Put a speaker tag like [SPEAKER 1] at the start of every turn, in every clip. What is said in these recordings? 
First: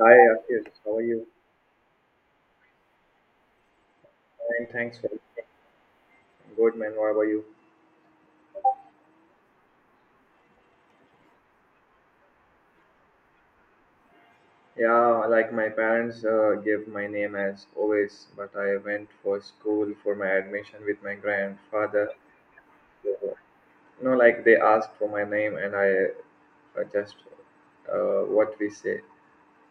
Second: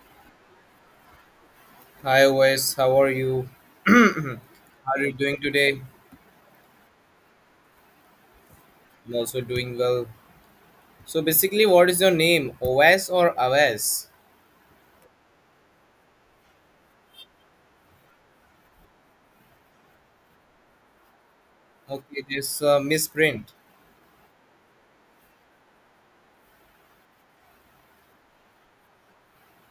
[SPEAKER 1] Hi, Akhish. How are you?
[SPEAKER 2] Hi Wes, how are you?
[SPEAKER 1] Fine, thanks
[SPEAKER 2] How are
[SPEAKER 1] for
[SPEAKER 2] you doing today?
[SPEAKER 1] good man. What about you?
[SPEAKER 2] I'm also doing well. So basically, what is your name? OS or AWS?
[SPEAKER 1] Yeah, like my parents gave my name as always, but I went for school for my admission with my grandfather.
[SPEAKER 2] Okay, this misprint.
[SPEAKER 1] No, like they asked for my name, and I just what we say.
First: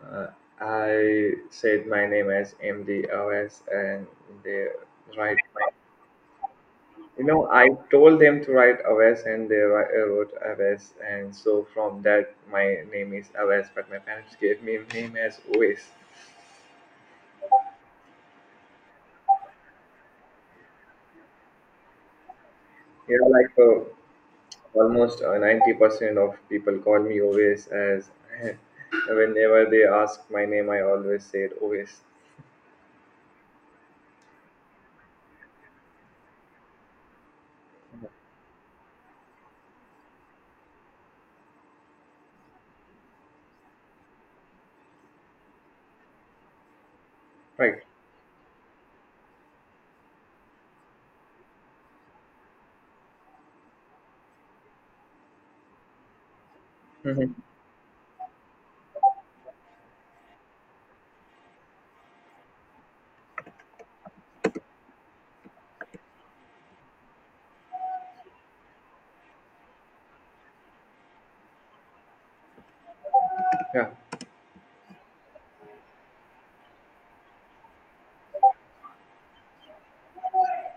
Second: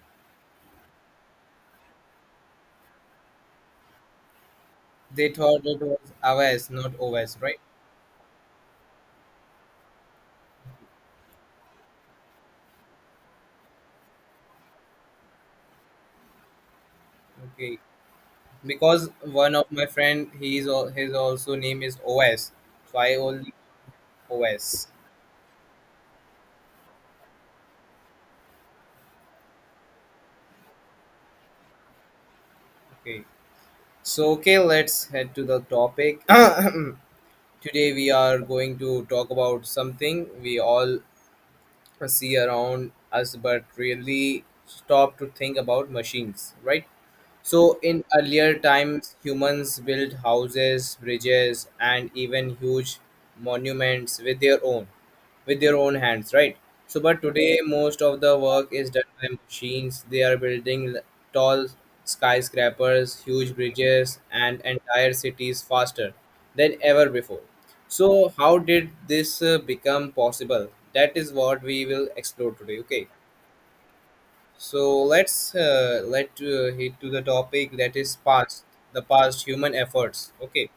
[SPEAKER 1] Uh, I said my name as MDOS, and they
[SPEAKER 2] They
[SPEAKER 1] write
[SPEAKER 2] thought it was AWS, not
[SPEAKER 1] You
[SPEAKER 2] OS,
[SPEAKER 1] know,
[SPEAKER 2] right?
[SPEAKER 1] I told them to write Aves, and they wrote Aves, and so from that, my name is Aves. But my parents gave me a name as Oves.
[SPEAKER 2] Okay, because one of my friend, his also name is OS, so I
[SPEAKER 1] You know, like
[SPEAKER 2] only
[SPEAKER 1] uh,
[SPEAKER 2] OS.
[SPEAKER 1] Almost 90% of people call me Oves as whenever they ask my name, I always say it Oves.
[SPEAKER 2] Okay, so okay, let's head to the topic. Today we are going to talk about something we all see around us but really stop to think about machines, right? So
[SPEAKER 1] Right.
[SPEAKER 2] in earlier times, humans built houses, bridges, and even huge monuments with their own hands, right? So, but
[SPEAKER 1] Mhm.
[SPEAKER 2] today most of the work is done by machines. They are building tall skyscrapers, huge bridges, and entire cities faster than ever before. So, how did this become possible? That is what we will explore today. Okay,
[SPEAKER 1] Yeah,
[SPEAKER 2] so let's let hit to the topic, that is past the past human efforts. Okay,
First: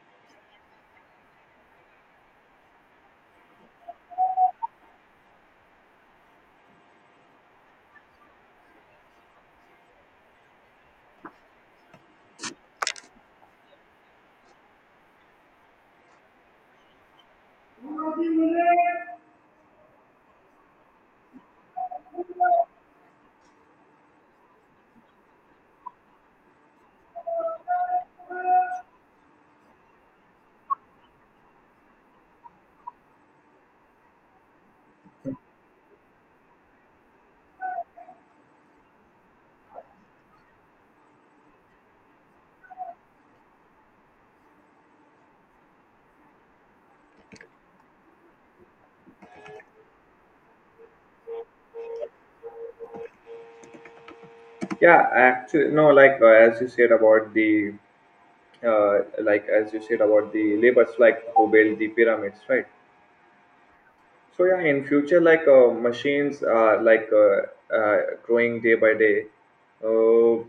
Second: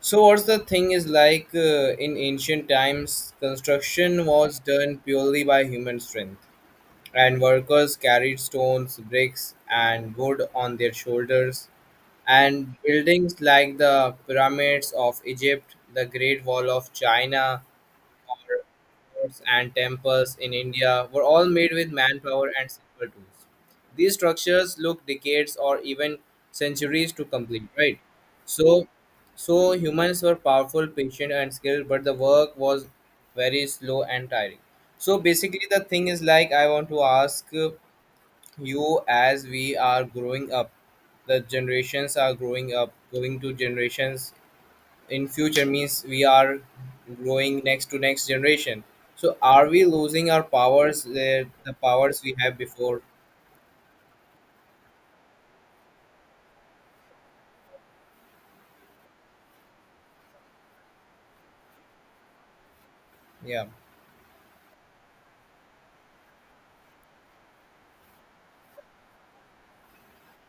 [SPEAKER 2] so what's the thing is like in ancient times, construction was done purely by human strength, and workers carried stones, bricks, and wood on their shoulders. And buildings like the pyramids of Egypt, the Great Wall of China, or forts and temples in India were all made with manpower and simple tools. These structures look decades or even centuries to complete, right? So, so, humans were powerful, patient, and skilled, but the work was very slow and tiring. So basically, the thing is like I want to ask you, as we are growing up, the generations are growing up, going to generations in future, means we are growing next to next generation, so are we losing our powers, the powers we have before?
[SPEAKER 1] yeah. Actually, no. Like as you said about the, uh, like as you said about the laborers, like who built the pyramids, right?
[SPEAKER 2] yeah
[SPEAKER 1] So yeah, in future, machines are uh, growing day by day. Uh,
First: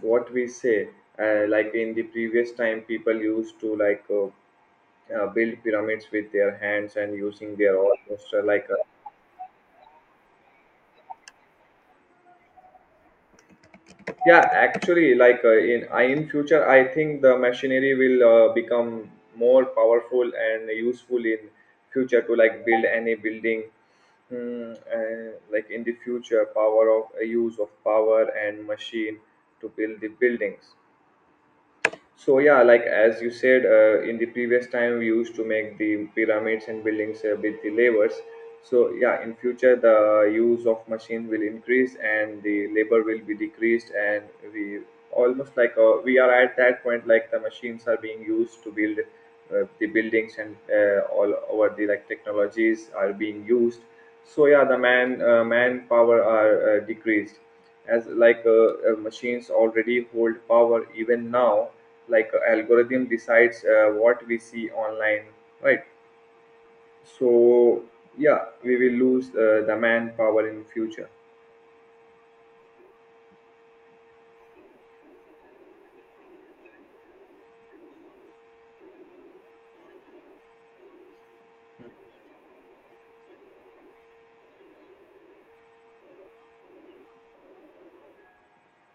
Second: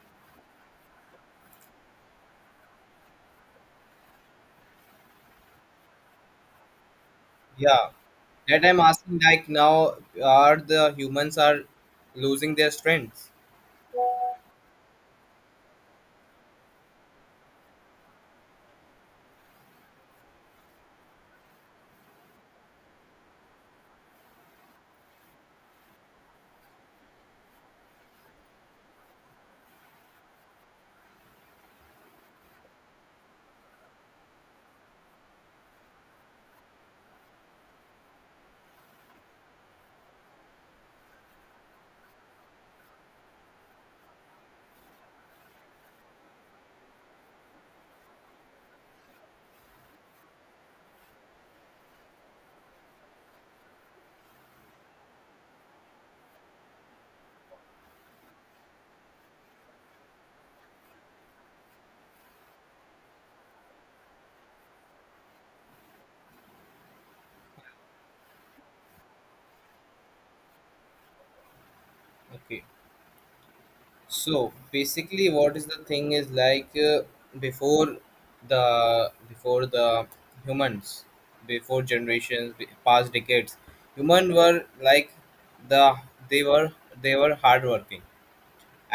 [SPEAKER 1] what we say, like in the previous time, people used to build pyramids with their hands and using their
[SPEAKER 2] yeah
[SPEAKER 1] almost
[SPEAKER 2] that
[SPEAKER 1] like a
[SPEAKER 2] I'm asking, like now are the humans are losing their strength?
[SPEAKER 1] yeah, actually in future I think the machinery will become more powerful and useful in future to like build any building. Like in the future, power of use of power and machine to build the buildings. So yeah, like as you said, in the previous time we used to make the pyramids and buildings with the levers. So yeah, in future the use of machine will increase and the labor will be decreased, and we almost we are at that point like the machines are being used to build the buildings and all over the like technologies are being used. So yeah, the manpower are decreased, as machines already hold power even now. Like a algorithm decides what we see online, right? So yeah, we will lose the manpower in future.
[SPEAKER 2] Okay, so basically what is the thing is like before the humans, before generations past decades, human were like the they were they were hardworking.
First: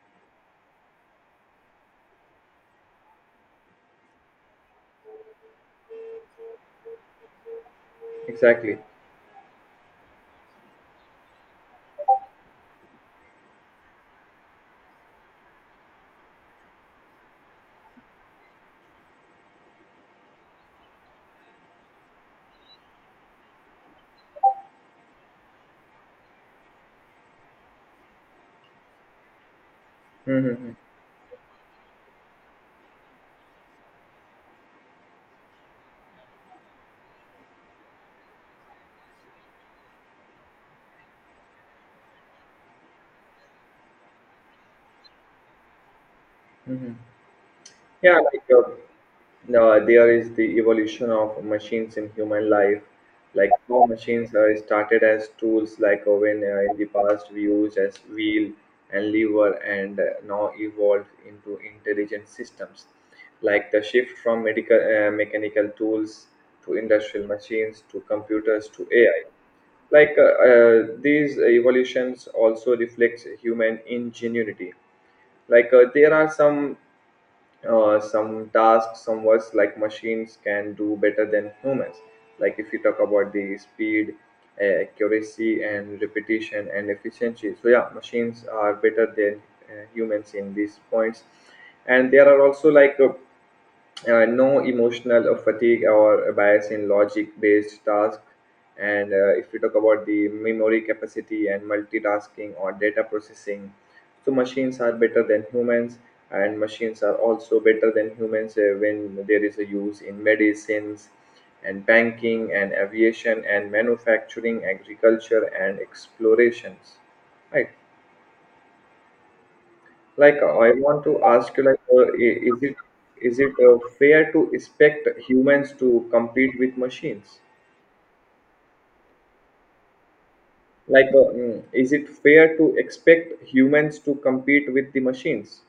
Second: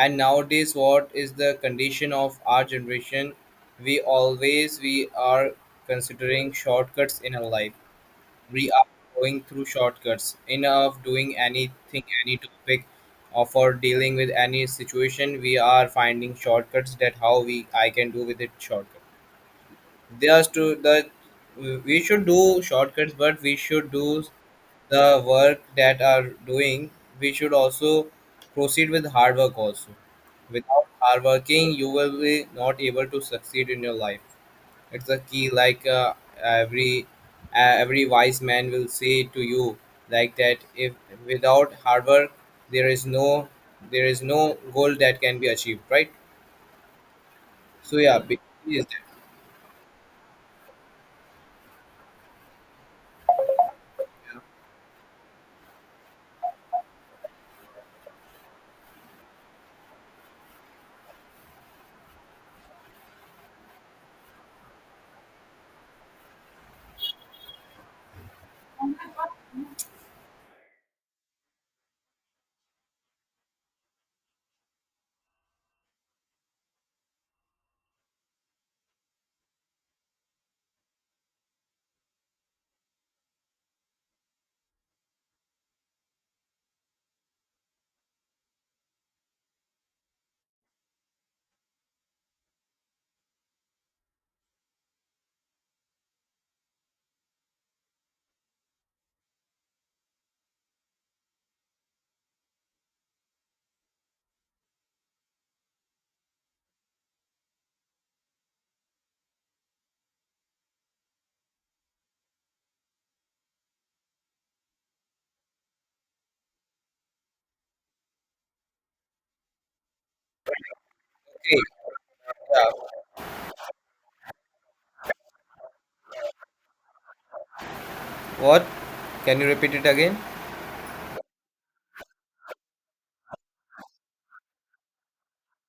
[SPEAKER 2] And nowadays, what is the condition of our generation? We always we are considering shortcuts in our life. We
[SPEAKER 1] Exactly.
[SPEAKER 2] are going through shortcuts in of doing anything, any topic, or for dealing with any situation. We are finding shortcuts that how we I can do with it shortcut. They are to the we should do shortcuts, but we should do the work that are doing. We should also proceed with hard work also.
[SPEAKER 1] Hmm.
[SPEAKER 2] Without hard working, you will be not able to succeed in your life. It's a key, like every every wise man will say to you, like that. If without hard work, there is no there is no goal that can be achieved, right?
[SPEAKER 1] Hmm.
[SPEAKER 2] So yeah,
[SPEAKER 1] Yeah, like uh,
[SPEAKER 2] basically is that.
[SPEAKER 1] The there is the evolution of machines in human life, like how machines are started as tools, like when in the past we used as wheel and lever, and now evolved into intelligent systems, like the shift from medical mechanical tools to industrial machines to computers to AI. These evolutions also reflects human ingenuity. There are some tasks, some works like machines can do better than humans. Like if you talk about the speed, accuracy, and repetition and efficiency. So yeah, machines are better than humans in these points. And there are also no emotional or fatigue or bias in logic based tasks, and if you talk about the memory capacity and multitasking or data processing, so machines are better than humans. And machines are also better than humans when there is a use in medicines and banking and aviation and manufacturing agriculture and explorations, right? Like I want to ask
[SPEAKER 2] Okay?
[SPEAKER 1] you
[SPEAKER 2] Yeah.
[SPEAKER 1] is it fair to expect humans to compete with machines?
[SPEAKER 2] What? Can you repeat it again?
[SPEAKER 1] Is it fair to expect humans to compete with the machines?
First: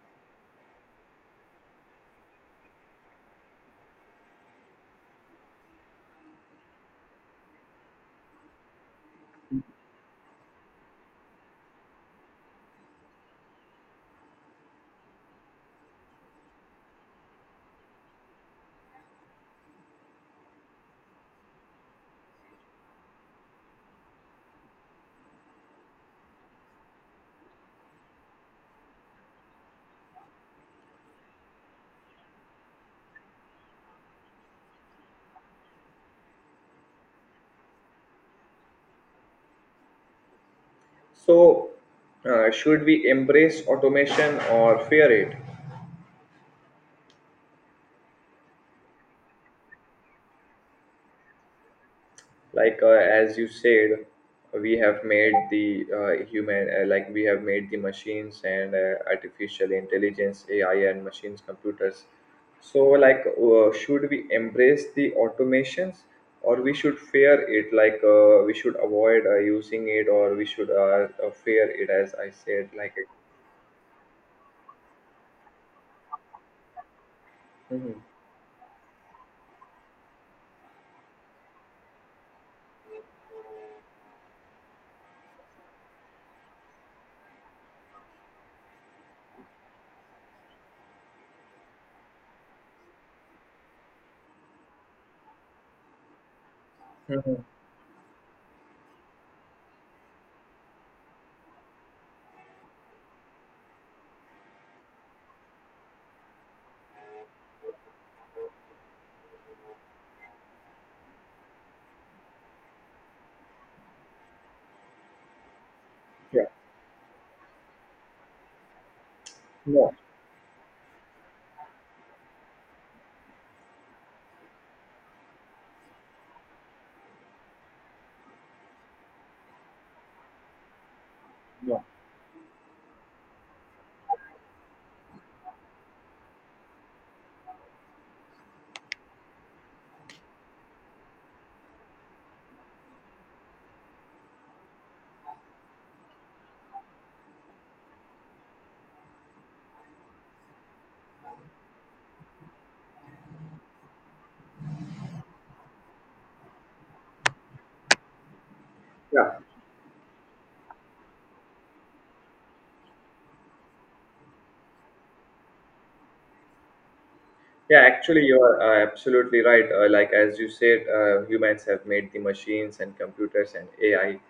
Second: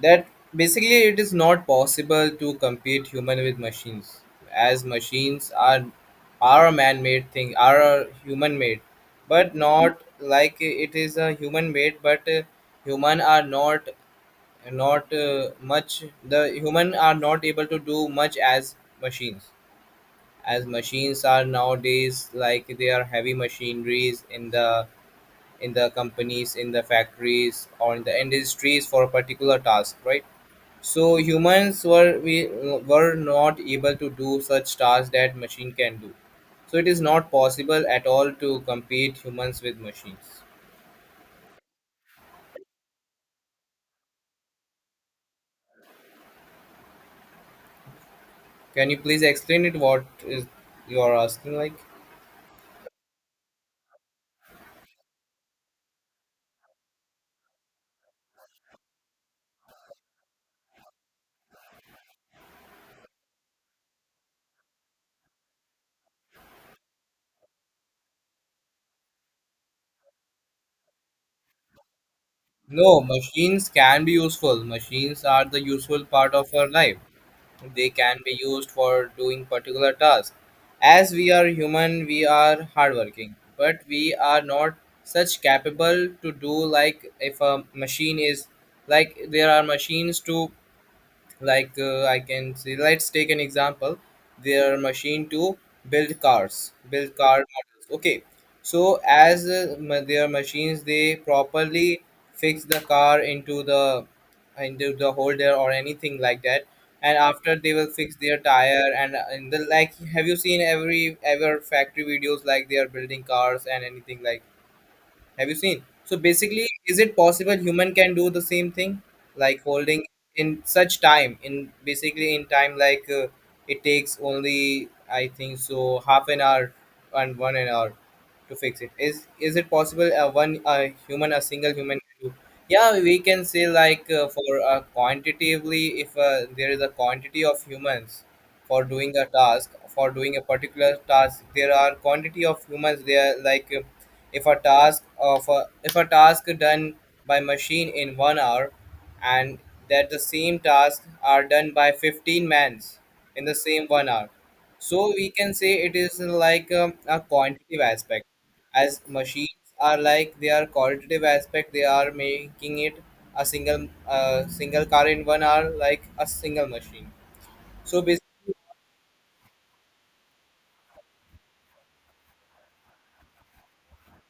[SPEAKER 2] That basically it is not possible to compete human with machines, as machines are a man-made thing, are a human-made, but not like it is a human-made. But human are not much. The human are not able to do much as machines. As machines are nowadays, like they are heavy machineries in the companies, in the factories, or in the industries for a particular task, right? So humans were we were not able to do such tasks that machine can do, so it is not possible at all to compete humans with machines.
[SPEAKER 1] So should we embrace automation or fear it?
[SPEAKER 2] Can you please explain it, what is you are asking, like?
[SPEAKER 1] As you said, we have made the human like we have made the machines and artificial intelligence, AI and machines computers. So should we embrace the automations, or we should fear it? We should avoid using it, or we should fear it, as I said like
[SPEAKER 2] No,
[SPEAKER 1] it.
[SPEAKER 2] machines can be useful. Machines are the useful part of our life. They
[SPEAKER 1] Hmm.
[SPEAKER 2] can be used for doing particular tasks. As we are human, we are hardworking, but we are not such capable to do. Like if a machine is, like there are machines to, like I can say, let's take an example. Their machine to build cars, build car
[SPEAKER 1] Hmm.
[SPEAKER 2] models. Okay, so as their machines, they properly fix the car into the holder or anything like that, and after they will fix their tire and the like. Have you seen every ever factory videos, like they are building cars and anything like? Have you seen? So
[SPEAKER 1] Yeah.
[SPEAKER 2] basically, is it possible human can do the same thing, like
[SPEAKER 1] No.
[SPEAKER 2] holding in such time, in basically in time, like it takes only I think so half an hour and one an hour to fix it. Is it possible? One human, a single
[SPEAKER 1] No.
[SPEAKER 2] human, can do? Yeah, we can say like for quantitatively, if there is a quantity of humans for doing a task, for doing a particular task, there are quantity of humans. There like if a task of a, if a task done by machine in 1 hour, and that the same task are done by 15 mans in the same 1 hour, so we can say it is like a quantitative aspect. As
[SPEAKER 1] Yeah.
[SPEAKER 2] machines are like they are qualitative aspect, they are making it a single single car in 1 hour like a single machine.
[SPEAKER 1] Yeah,
[SPEAKER 2] So
[SPEAKER 1] actually, you
[SPEAKER 2] basically,
[SPEAKER 1] are absolutely right. Like as you said, humans have made the machines and computers and AI.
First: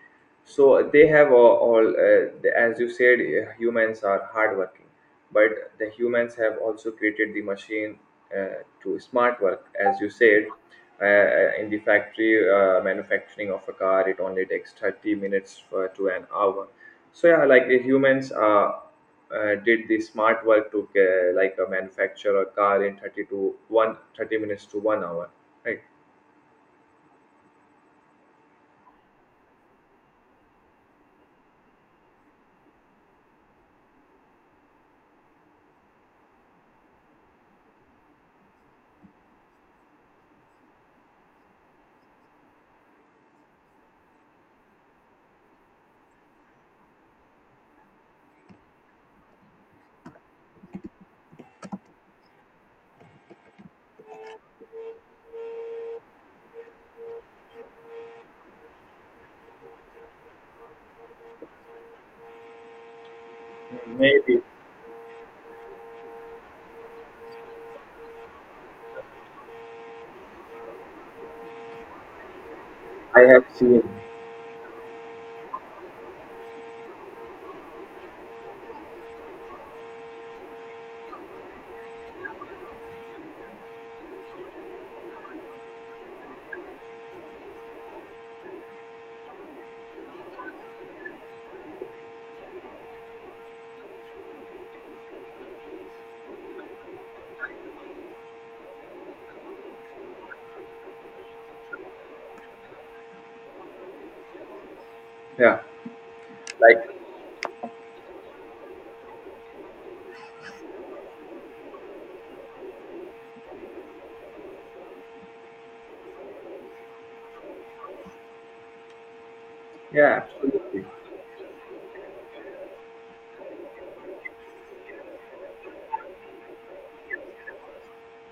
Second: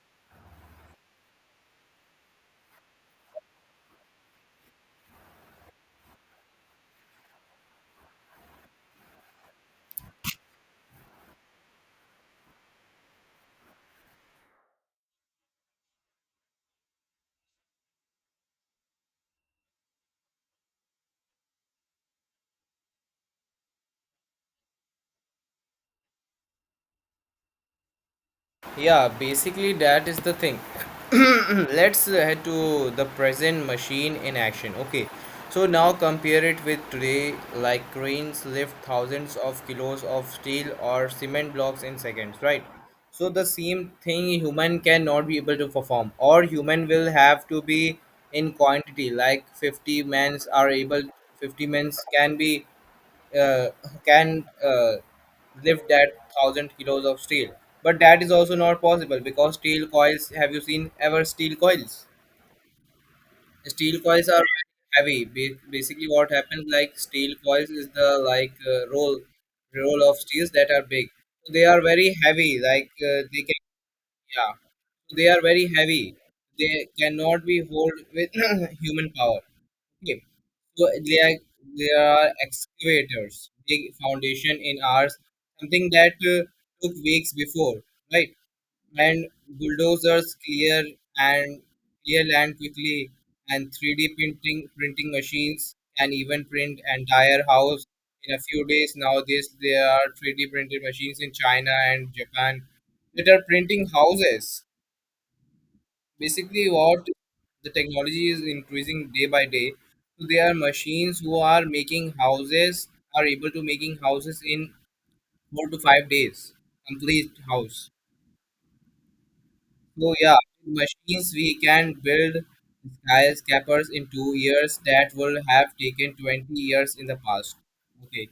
[SPEAKER 1] So they have all as you said, humans are hardworking, but the humans have also created the machine to smart work, as you said. In the factory manufacturing of a car, it only takes 30 minutes for, to an hour. So yeah, like the humans are did the smart work to like a manufacture a car in 30 to 1:30 minutes to 1 hour, right?
[SPEAKER 2] yeah, basically that is the thing. Let's head to the present machine in action. Okay, so now compare it with today, like cranes lift thousands of kilos of steel or cement blocks in seconds, right? So the same thing human cannot be able to perform, or human will have to be in quantity, like 50 men's are able, 50 men's can be uh, can lift that thousand kilos of steel. But that is also not possible because steel coils. Have you seen ever steel coils? Steel coils are
[SPEAKER 1] Maybe.
[SPEAKER 2] heavy. Basically, what happens like steel coils is the like roll of steels that are big. So they are very heavy. Like
[SPEAKER 1] I
[SPEAKER 2] they
[SPEAKER 1] have
[SPEAKER 2] can,
[SPEAKER 1] seen.
[SPEAKER 2] yeah, they are very heavy. They cannot be hold with human power. Okay. So they are, they are excavators, big foundation in hours, something that took weeks before, right? And bulldozers clear and clear land quickly, and 3D printing machines can even print entire house in a few days. Nowadays, there are 3D printed machines in China and Japan that are printing houses.
[SPEAKER 1] Yeah,
[SPEAKER 2] Basically,
[SPEAKER 1] like.
[SPEAKER 2] what the technology is increasing day by day, so there are machines who are making houses, are able to making houses in 4 to 5 days, complete house. So
[SPEAKER 1] Yeah,
[SPEAKER 2] yeah,
[SPEAKER 1] absolutely.
[SPEAKER 2] machines we can build skyscrapers in 2 years that will have taken 20 years in the past. Okay,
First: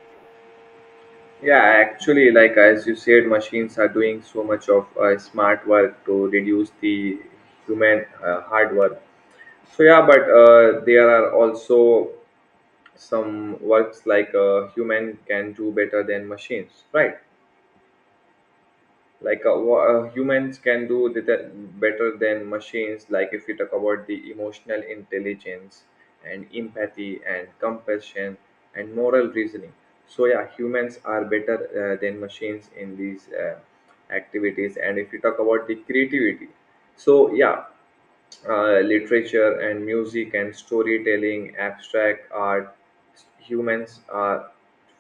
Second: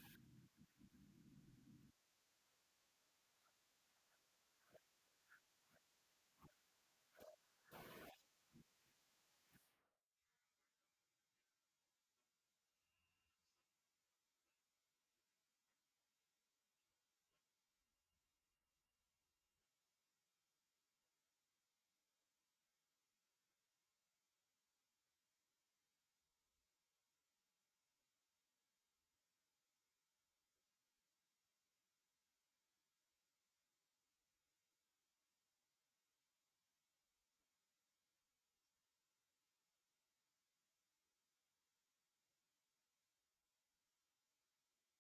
[SPEAKER 1] Yeah, actually, like as you said, machines are doing so much of smart work to reduce the human hard work. So yeah, but there are also some works like human can do better than machines right like humans can do the better than machines, Like if you talk about the emotional intelligence and empathy and compassion and moral reasoning, so yeah, humans are better than machines in these activities. And if you talk about the creativity, so yeah, literature and music and storytelling, abstract art, humans are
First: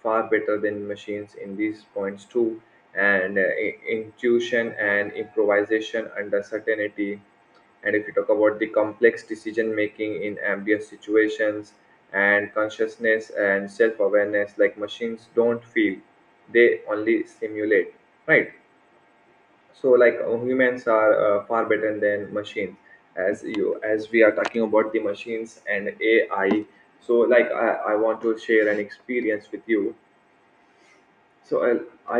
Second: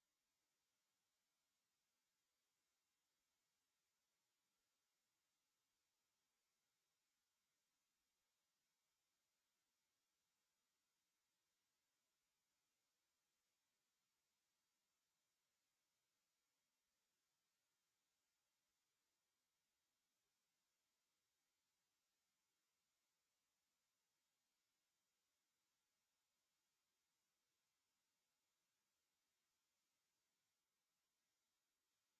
[SPEAKER 1] far better than machines in these points too. And intuition and improvisation under certainty. And if you talk about the complex decision making in ambiguous situations and consciousness and self awareness, like machines don't feel, they only simulate, right? So humans are far better than machines. As you as we are talking about the machines and AI, so I want to share an experience with you. So I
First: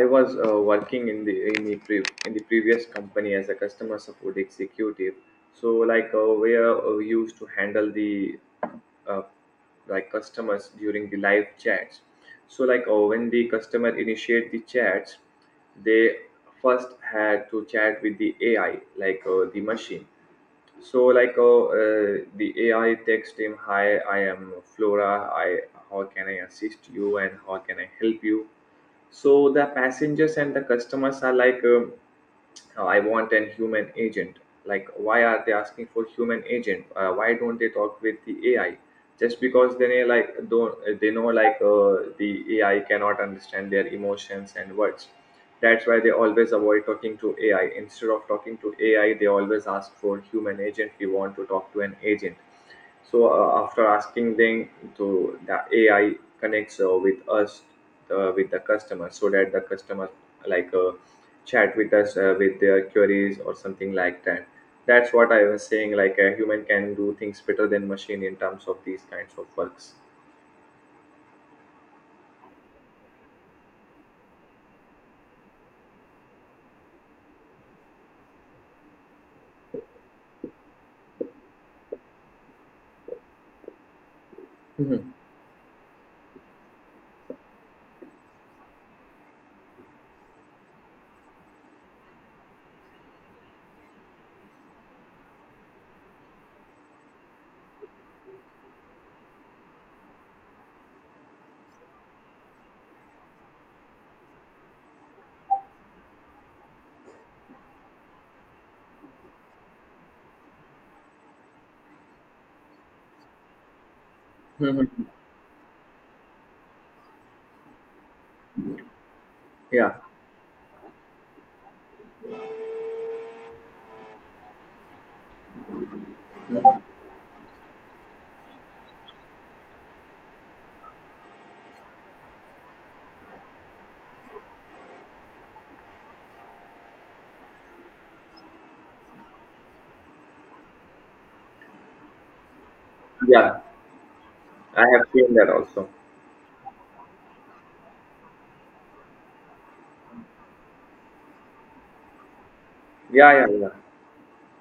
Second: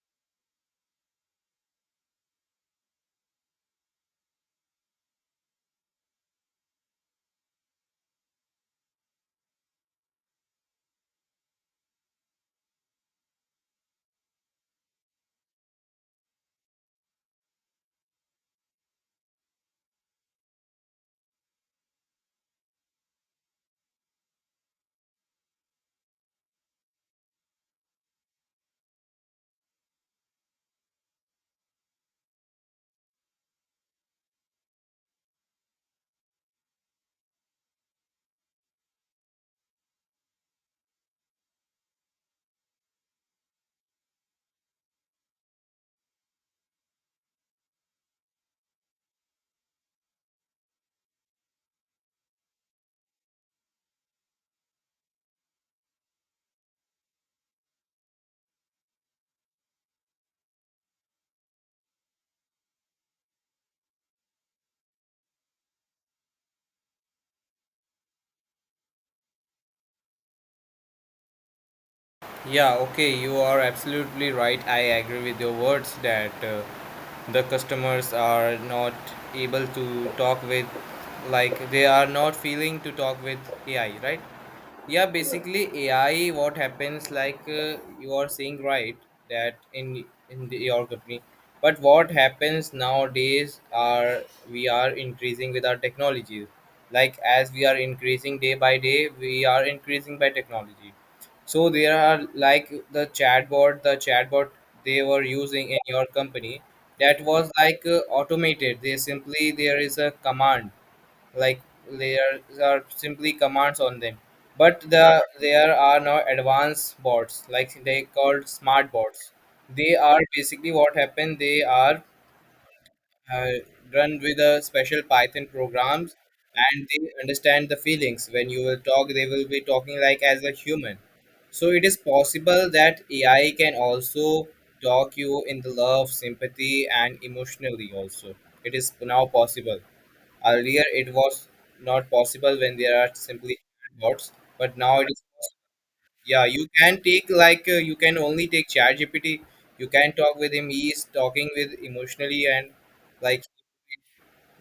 [SPEAKER 1] I was working in the in the previous company as a customer support executive. So where we used to handle the uh, like customers during the live chats. So when the customer initiate the chats, they first had to chat with the AI the machine. So the AI text him, "Hi, I am Flora. I how can I assist you and how can I help you?" So the passengers and the customers are like I want an human agent. Like, why are they asking for human agent? Why don't they talk with the AI? Just because they know, like don't they know the AI cannot understand their emotions and words. That's why they always avoid talking to AI. Instead of talking to AI, they always ask for human agent. We want to talk to an agent. So after asking them to the AI connects with us with the customer so that the customer like uh, chat with us with their queries or something like that. That's what I was saying, like a human can do things better than machine in terms of these kinds of works.
[SPEAKER 2] yeah, okay, you are absolutely right. I agree with your words that the customers are not able to talk with, like, they are not feeling to talk with AI, right? Yeah,
[SPEAKER 1] Mhm,
[SPEAKER 2] basically, AI, what happens, like, you are saying right that in the, your company. But what happens nowadays are we are increasing with our technologies. Like, as we are increasing day by day, we are increasing by technology, so there are like the chatbot, they were using in your company, that was like automated. They simply there is a command like there are simply commands on them, but
[SPEAKER 1] mhm.
[SPEAKER 2] the there are now advanced bots like they called smart bots. They
[SPEAKER 1] yeah
[SPEAKER 2] are basically what happened, they are uh, run with the special Python programs, and they understand the feelings. When you will talk, they will be talking like as a human. So it is possible that AI can also talk you in the love, sympathy, and emotionally also. It is now possible. Earlier, it was not possible when there are simply
[SPEAKER 1] yeah
[SPEAKER 2] bots, but
[SPEAKER 1] I
[SPEAKER 2] now
[SPEAKER 1] have
[SPEAKER 2] it is
[SPEAKER 1] seen that
[SPEAKER 2] possible.
[SPEAKER 1] also.
[SPEAKER 2] Yeah, you can take like you can only take ChatGPT. You can talk with him. He is talking with emotionally and
[SPEAKER 1] yeah
[SPEAKER 2] like,
[SPEAKER 1] yeah yeah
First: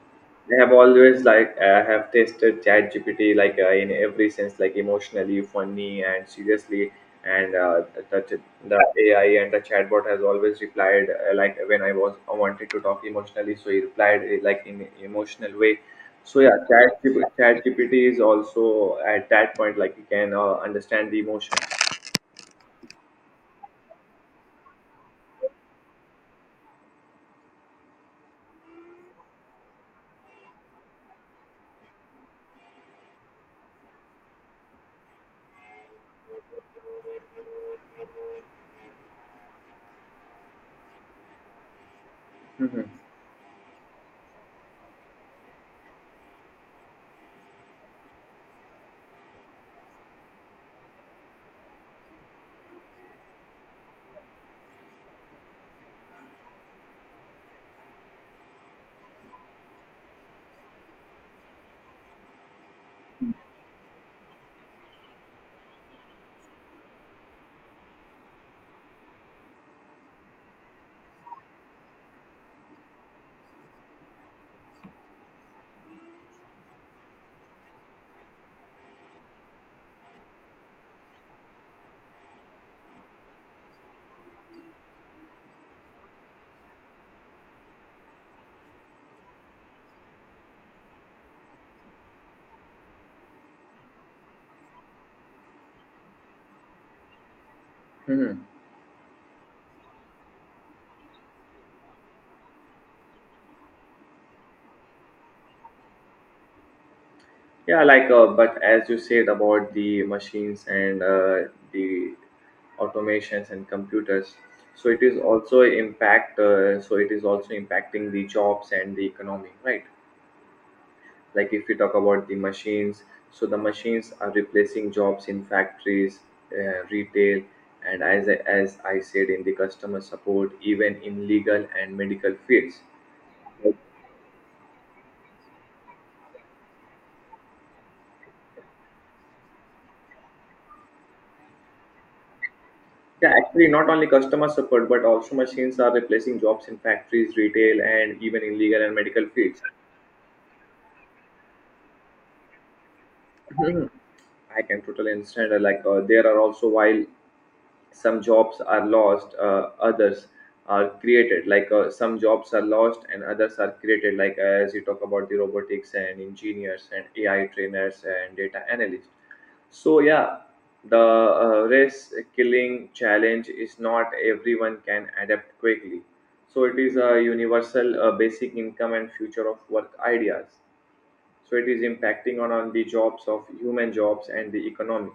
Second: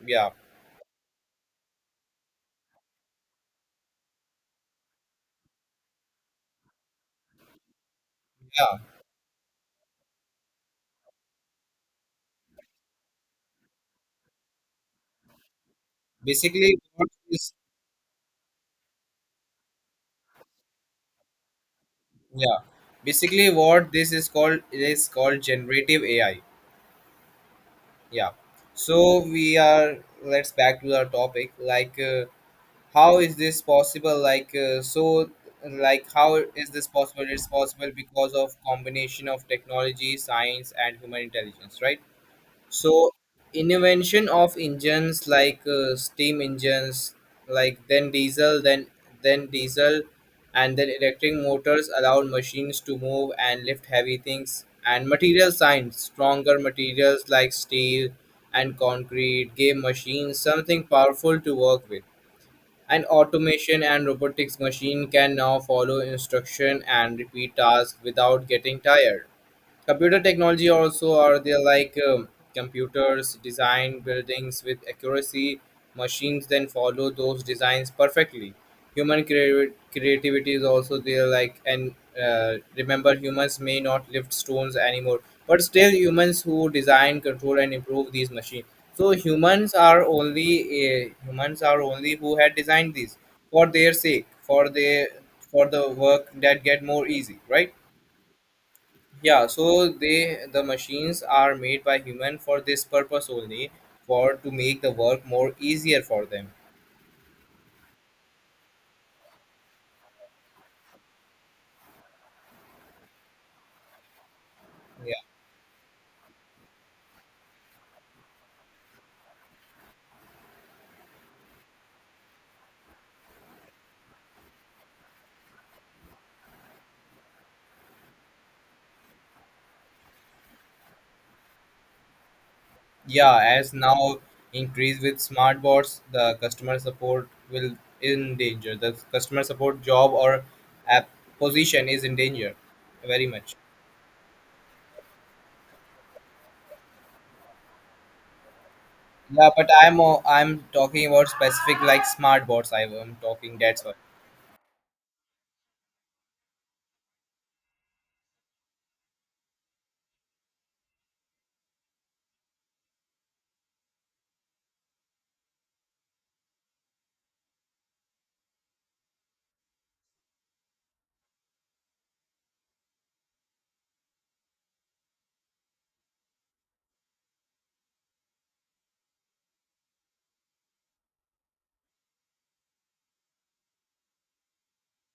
[SPEAKER 2] yeah,
[SPEAKER 1] I have always like I have tested ChatGPT in every sense, like emotionally, funny, and seriously. And
[SPEAKER 2] yeah.
[SPEAKER 1] the AI and the chatbot has always replied like when I wanted to talk emotionally, so he replied like in emotional way. So yeah,
[SPEAKER 2] Basically, what
[SPEAKER 1] ChatGPT,
[SPEAKER 2] is,
[SPEAKER 1] ChatGPT is also at that point like you can understand the emotion.
[SPEAKER 2] yeah. Basically, what this is called, it is called generative AI. Yeah. So we are, let's back to our topic. Like, how is this possible? Like, so like how is this possible? It's possible because of combination of technology, science, and human intelligence, right?
[SPEAKER 1] Mhm.
[SPEAKER 2] So invention of engines, like steam engines, like then diesel, then diesel, and then electric motors allowed machines to move and lift heavy things. And material science, stronger materials like steel and concrete gave machines something powerful to work with. And automation and robotics, machine can now follow instruction and repeat tasks without getting tired. Computer technology also are there, like computers design buildings with accuracy, machines then follow those designs perfectly. Human creativity is also there, like and remember, humans may not lift stones anymore, but still humans who design, control, and improve these machines. So humans are only, humans are only who had designed these for their sake, for their, for the work that get more easy, right?
[SPEAKER 1] Mhm.
[SPEAKER 2] Yeah, so they the machines are made by human for this purpose only, for to make the work more easier for them.
[SPEAKER 1] Yeah, like, but as you said about the machines and the automations and computers, so it
[SPEAKER 2] Yeah,
[SPEAKER 1] is also impact. So it is also impacting the jobs and the economy, right? Like if we talk about the machines, so the machines are replacing jobs in factories, retail, and as I said in the customer support, even in legal and medical fields.
[SPEAKER 2] yeah. As now increase with smart bots, the customer support will in danger. The customer support job or app position is in danger, very
[SPEAKER 1] Yeah,
[SPEAKER 2] much.
[SPEAKER 1] actually, not only customer support, but also machines are replacing jobs in factories, retail, and even in legal and medical
[SPEAKER 2] Yeah,
[SPEAKER 1] fields.
[SPEAKER 2] but I'm talking about specific like smart bots. I am talking, that's
[SPEAKER 1] Mhm.
[SPEAKER 2] why.
[SPEAKER 1] I can totally understand. Like, there are also while some jobs are lost, others are created. Like, some jobs are lost and others are created. Like, as you talk about the robotics and engineers and AI trainers and data analysts. So yeah, the race killing challenge is not everyone can adapt quickly. So it is a universal basic income and future of work ideas. So it is impacting on the jobs of human jobs and the economy.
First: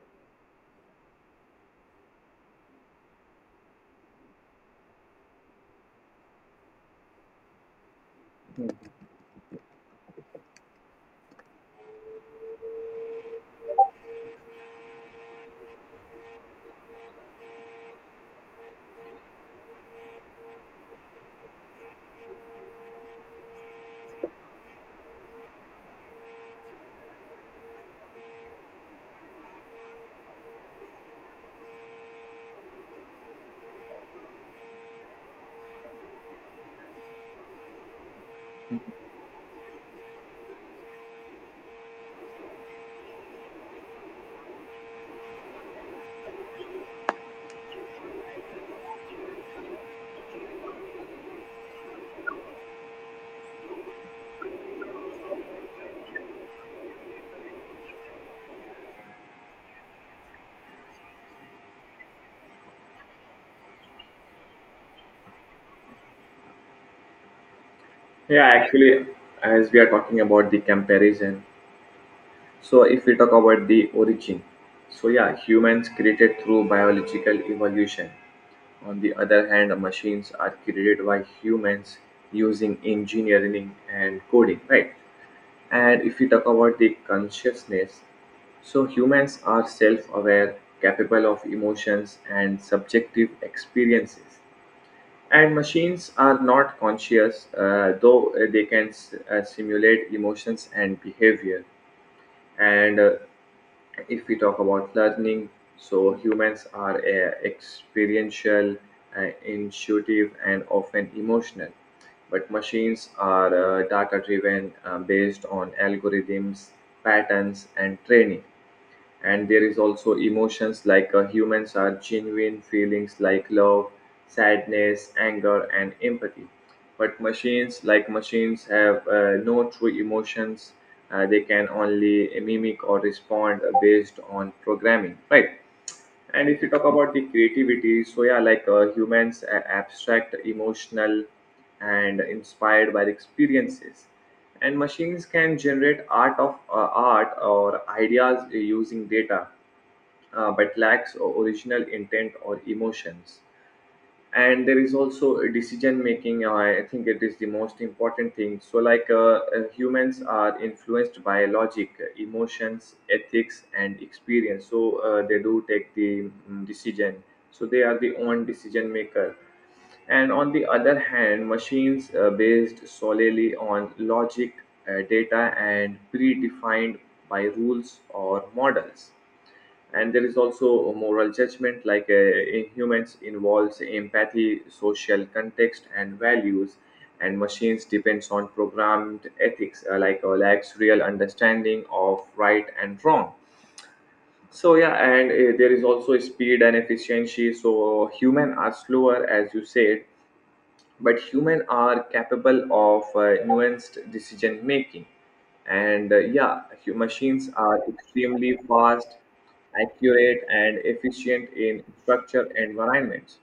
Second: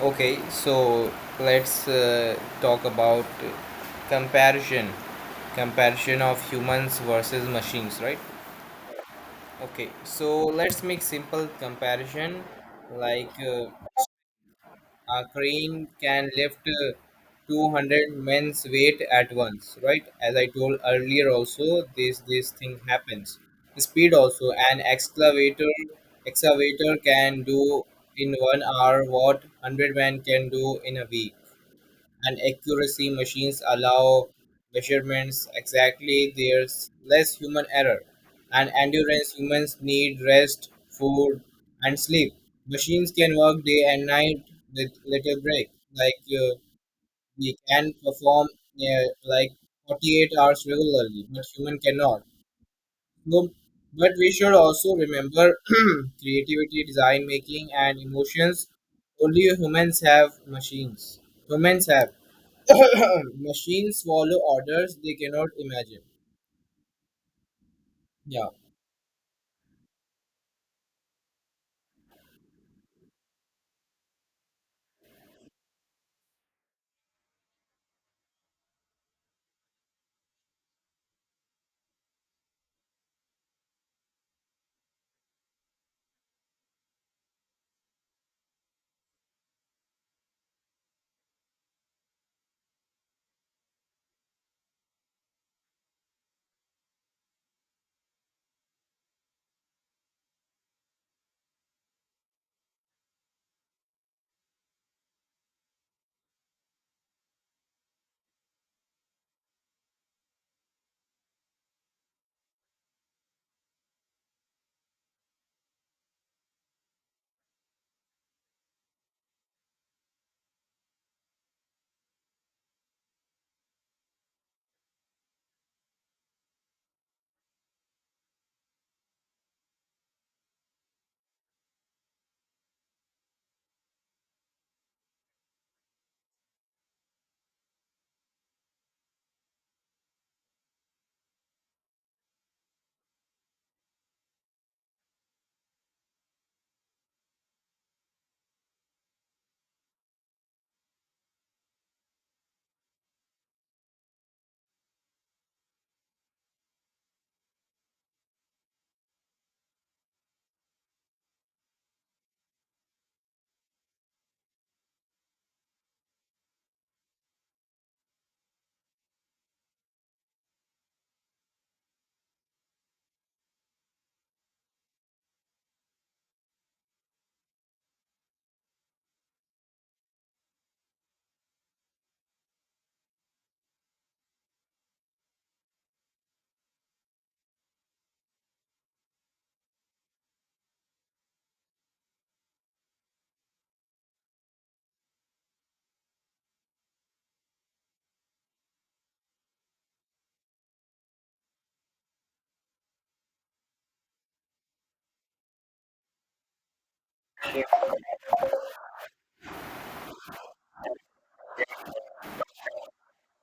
[SPEAKER 2] Okay, so let's talk about comparison. Comparison of humans versus machines, right? Okay, so let's make simple comparison. Like a crane can lift 200 men's weight at once, right? As I told earlier, also this thing happens. Speed also, an excavator can do in 1 hour what 100 men can do in a week. And accuracy, machines allow measurements exactly, there's less human error. And endurance, humans need rest, food, and sleep. Machines can work day and night with little break. Like we can perform uh, like 48 hours regularly, but human cannot. So, but we should also remember, creativity, design making, and emotions only humans have. Machines humans have machines follow orders, they cannot imagine. Yeah.
[SPEAKER 1] Yeah, actually, as we are talking about the comparison, so if we talk about the origin, so yeah, humans created through biological evolution. On the other hand, machines are created by humans using engineering and coding, right? And if we talk about the consciousness, so humans are self aware, capable of emotions and subjective experiences. And machines are not conscious, though they can simulate emotions and behavior. And if we talk about learning, so humans are experiential, intuitive and often emotional, but machines are data driven, based on algorithms, patterns and training. And there is also emotions, like humans are genuine feelings like love, sadness, anger and empathy, but machines have no true emotions. They can only mimic or respond based on programming, right? And if you talk about the creativity, so yeah, like humans are abstract, emotional, and inspired by the experiences. And machines can generate art or ideas using data, but lacks original intent or emotions. And there is also a decision making, I think it is the most important thing. So humans are influenced by logic, emotions, ethics and experience, so they do take the decision, so they are the own decision maker. And on the other hand, machines based solely on logic, data and predefined by rules or models. And there is also a moral judgment, like in humans involves empathy, social context and values, and machines depends on programmed ethics, lacks real understanding of right and wrong. So yeah, and there is also speed and efficiency. So human are slower, as you said, but humans are capable of nuanced decision making. And yeah, machines are extremely fast, accurate and efficient in structured environments.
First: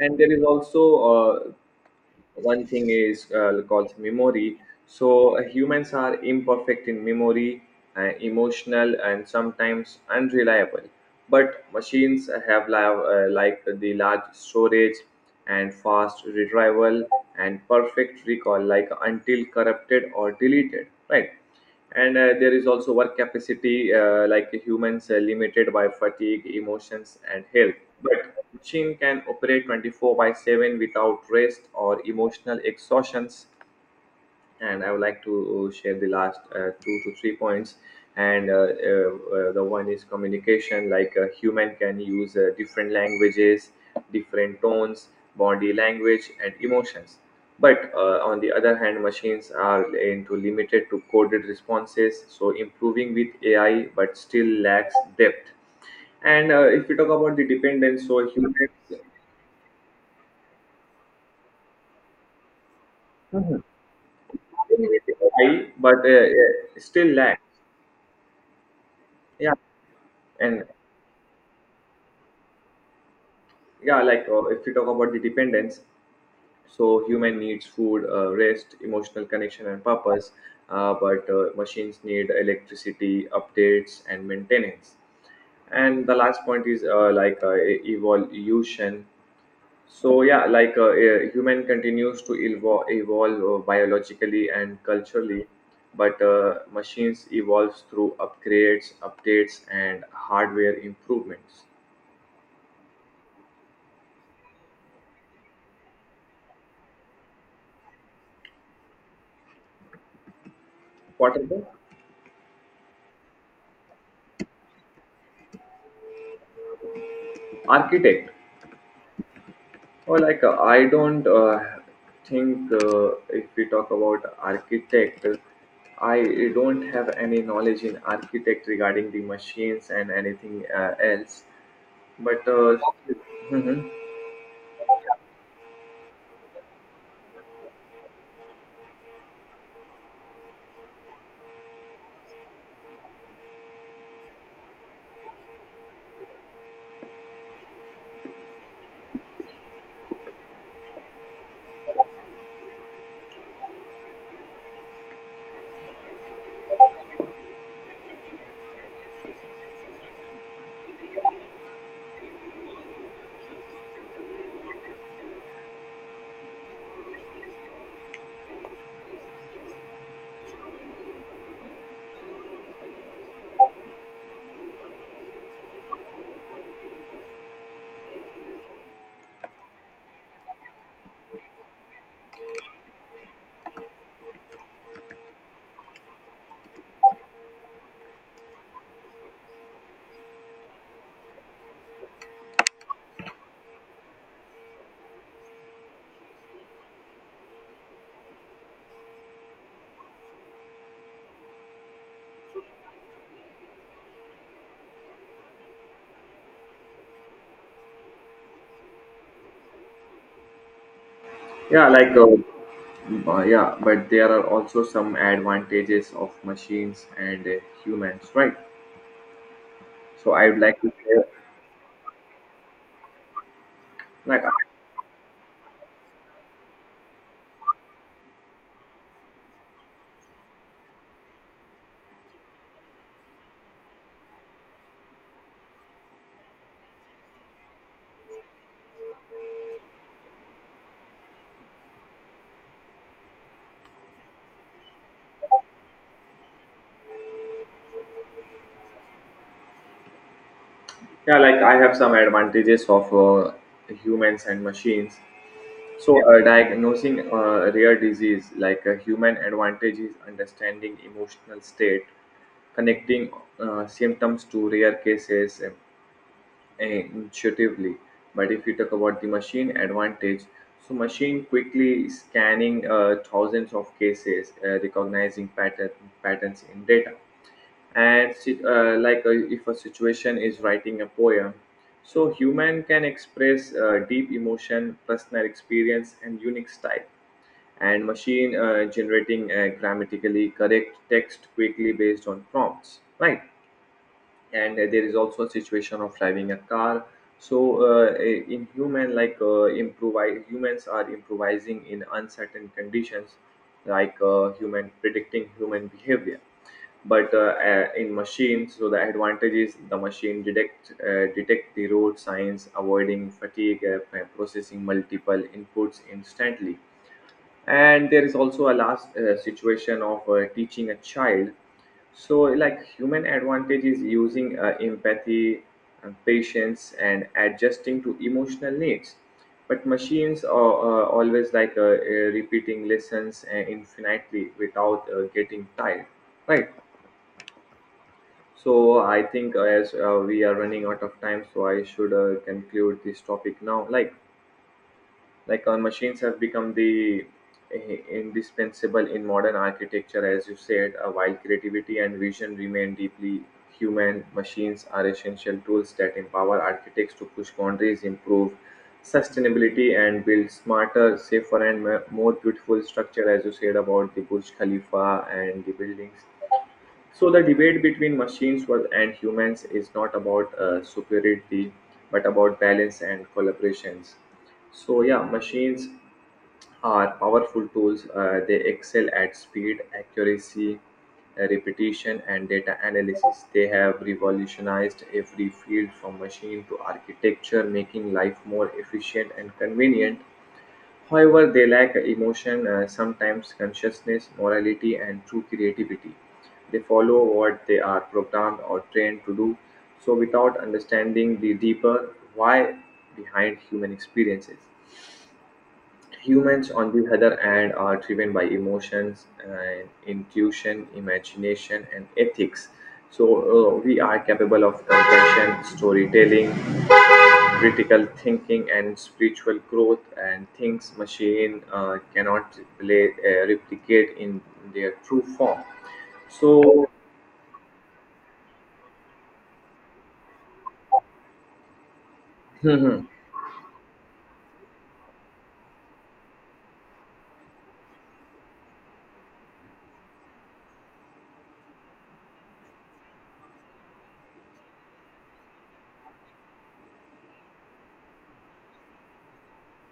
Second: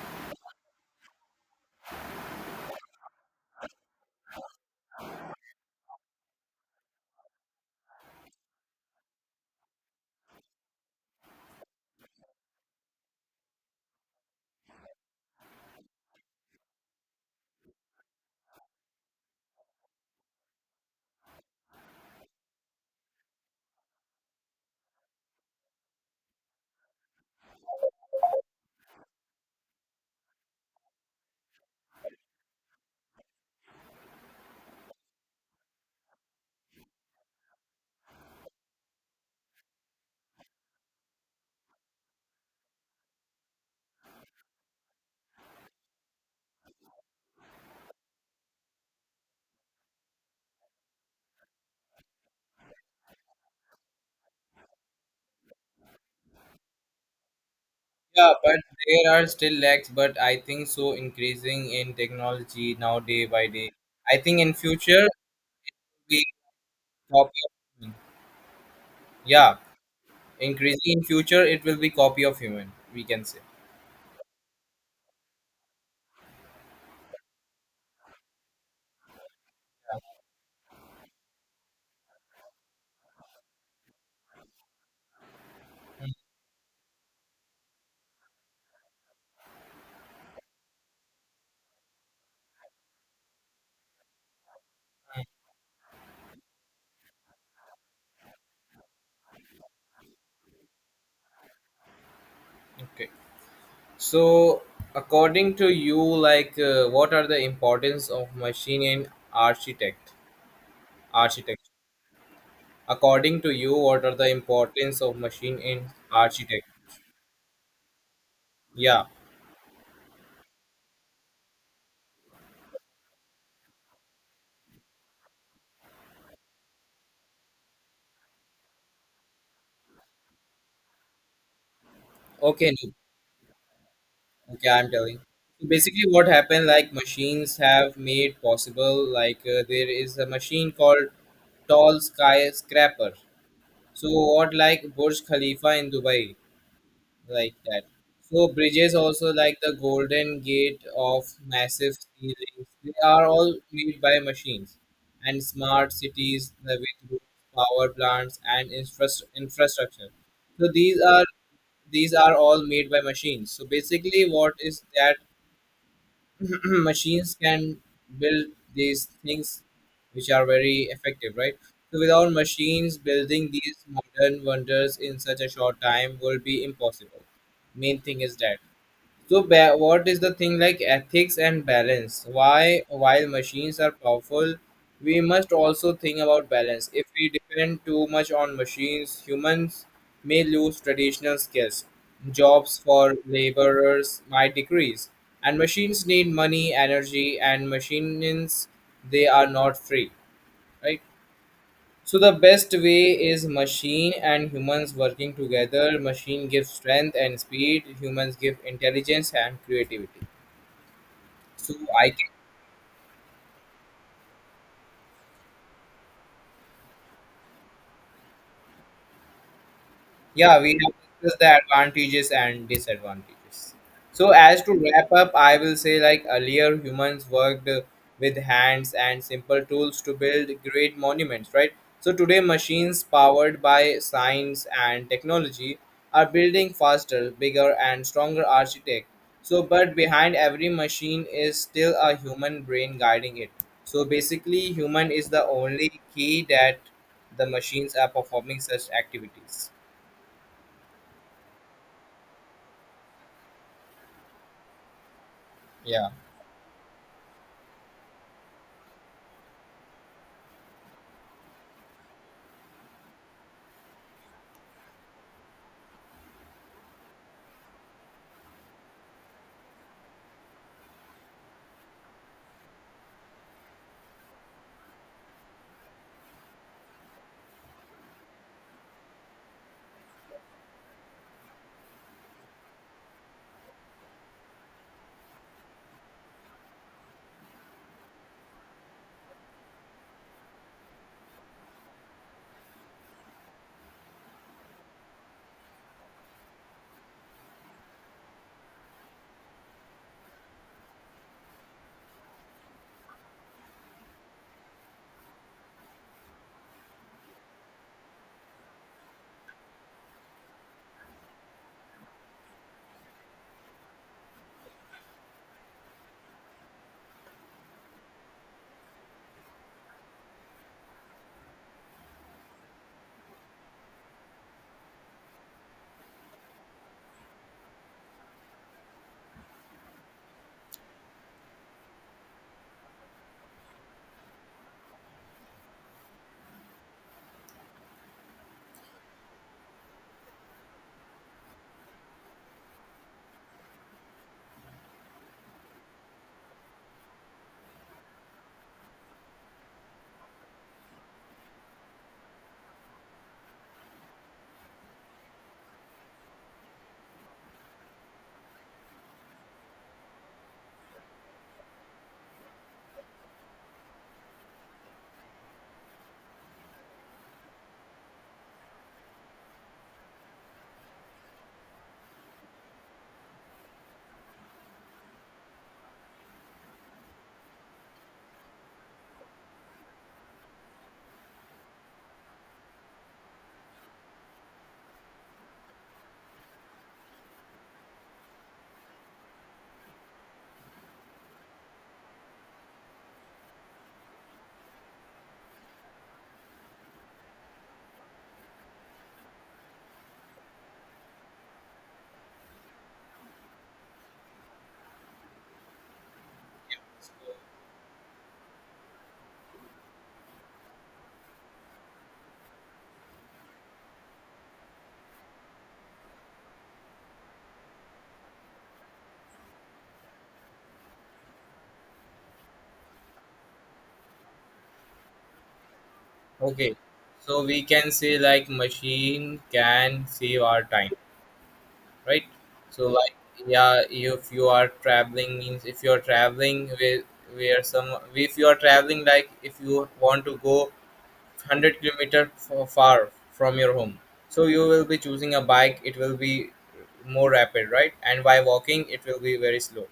[SPEAKER 1] And there is also one thing is called memory. So humans are imperfect in memory, emotional and sometimes unreliable, but machines have like the large storage and fast retrieval and perfect recall, like until corrupted or deleted, right? And there is also work capacity, like humans are limited by fatigue, emotions and health, but machine can operate 24 by 7 without rest or emotional exhaustions. And I would like to share the last 2 to 3 points. And The one is communication, like a human can use different languages, different tones, body language, and emotions. But on the other hand, machines are into limited to coded responses, so improving with AI, but still lacks depth. And if we talk about the dependence, so
[SPEAKER 2] Yeah, but
[SPEAKER 1] humans.
[SPEAKER 2] there are still lags, but I think so, increasing in technology now day by
[SPEAKER 1] Mhm.
[SPEAKER 2] day. I think in future
[SPEAKER 1] AI, but
[SPEAKER 2] we
[SPEAKER 1] still
[SPEAKER 2] copy
[SPEAKER 1] lack.
[SPEAKER 2] of human.
[SPEAKER 1] Yeah,
[SPEAKER 2] Yeah,
[SPEAKER 1] and
[SPEAKER 2] increasing in future it will be copy of human, we can say.
[SPEAKER 1] yeah, like if we talk about the dependence, so human needs food, rest, emotional connection and
[SPEAKER 2] Yeah.
[SPEAKER 1] purpose, but machines need electricity, updates and maintenance. And
[SPEAKER 2] Mm.
[SPEAKER 1] the last point is evolution. So yeah, human continues to evolve biologically and culturally, but machines evolves through upgrades, updates and hardware improvements.
[SPEAKER 2] Okay. So according to you, like what are the importance of machine in architect
[SPEAKER 1] What are the
[SPEAKER 2] architecture? According to you, what are the importance of machine in architect?
[SPEAKER 1] architect?
[SPEAKER 2] Yeah.
[SPEAKER 1] Or like, I don't think, if we talk about architect, I don't have any knowledge in architect regarding the machines and anything else. But
[SPEAKER 2] Okay, Neil.
[SPEAKER 1] mhm.
[SPEAKER 2] Okay, I'm telling. So basically, what happened? Like machines have made possible. Like there is a machine called Tall Skyscraper. So what, like Burj Khalifa in Dubai, like that. So bridges also, like the Golden Gate of massive ceilings. They are all made by machines, and smart cities with roofs, power plants, and infrastructure. So these are, these are all made by machines. So basically what is that, machines can build these things, which are very effective, right? So without machines, building these modern wonders in such a short time will be impossible. Main thing is that, so, what is the thing like ethics and balance? Why, while machines are powerful, we must also think about balance. If we depend too much on machines, humans may lose traditional skills. Jobs for laborers might decrease, and machines need money, energy, and machines, they are not free, right? So the best way is machine and humans working together. Machine gives strength and speed. Humans give intelligence and creativity. So
[SPEAKER 1] Yeah, like
[SPEAKER 2] I,
[SPEAKER 1] yeah, but there are also some advantages of machines and humans, right? So I
[SPEAKER 2] yeah,
[SPEAKER 1] would
[SPEAKER 2] we
[SPEAKER 1] like to
[SPEAKER 2] have
[SPEAKER 1] share,
[SPEAKER 2] discussed the advantages and disadvantages. So,
[SPEAKER 1] like
[SPEAKER 2] as to wrap up, I will say, like earlier, humans worked with hands and simple tools to build great monuments, right? So, today, machines powered by science and technology are building faster, bigger, and stronger architect. So, but behind every machine is still a human brain guiding it. So, basically, human is the only key that the machines are performing such activities.
[SPEAKER 1] yeah, like I have some advantages of humans and machines.
[SPEAKER 2] Yeah.
[SPEAKER 1] So, diagnosing rare disease, like a human advantage is understanding emotional state, connecting symptoms to rare cases intuitively. But if you talk about the machine advantage, so machine quickly scanning thousands of cases, recognizing patterns in data. And like if a situation is writing a poem, so human can express deep emotion, personal experience and unique style, and machine generating a grammatically correct text quickly based on prompts, right? And there is also a situation of driving a car. So in human, like improvise humans are improvising in uncertain conditions, like human predicting human behavior. But in machines, so the advantage is the machine detect the road signs, avoiding fatigue by processing multiple inputs instantly. And there is also a last situation of teaching a child. So like human advantage is using empathy and patience and adjusting to emotional needs, but machines are always repeating lessons infinitely without getting tired, right? So I think, as we are running out of time, so I should conclude this topic now. Like, our machines have become the indispensable in modern architecture, as you said. While creativity and vision remain deeply human, machines are essential tools that empower architects to push boundaries, improve sustainability and build smarter, safer and more beautiful structure, as you said about the Burj Khalifa and the buildings. So the debate between machines and humans is not about superiority, but about balance and collaborations. So yeah, machines are powerful tools. They excel at speed, accuracy, repetition, and data analysis. They have revolutionized every field from machine to architecture, making life more efficient and convenient. However, they lack emotion, sometimes consciousness, morality, and true creativity. They follow what they are programmed or trained to do, so without understanding the deeper why behind human experiences. Humans, on the other hand, are driven by emotions, and intuition, imagination, and ethics. So, we are capable of compassion, storytelling, critical thinking and spiritual growth, and things machine cannot replicate in their true form.
[SPEAKER 2] Okay,
[SPEAKER 1] So
[SPEAKER 2] so we can say like machine can save our time, right? So like, yeah, if you are traveling, means if you are traveling with, where some, if you are traveling like if you want to go 100 kilometer far from your home, so you will be choosing a bike. It will be more rapid, right? And by walking, it will be very slow.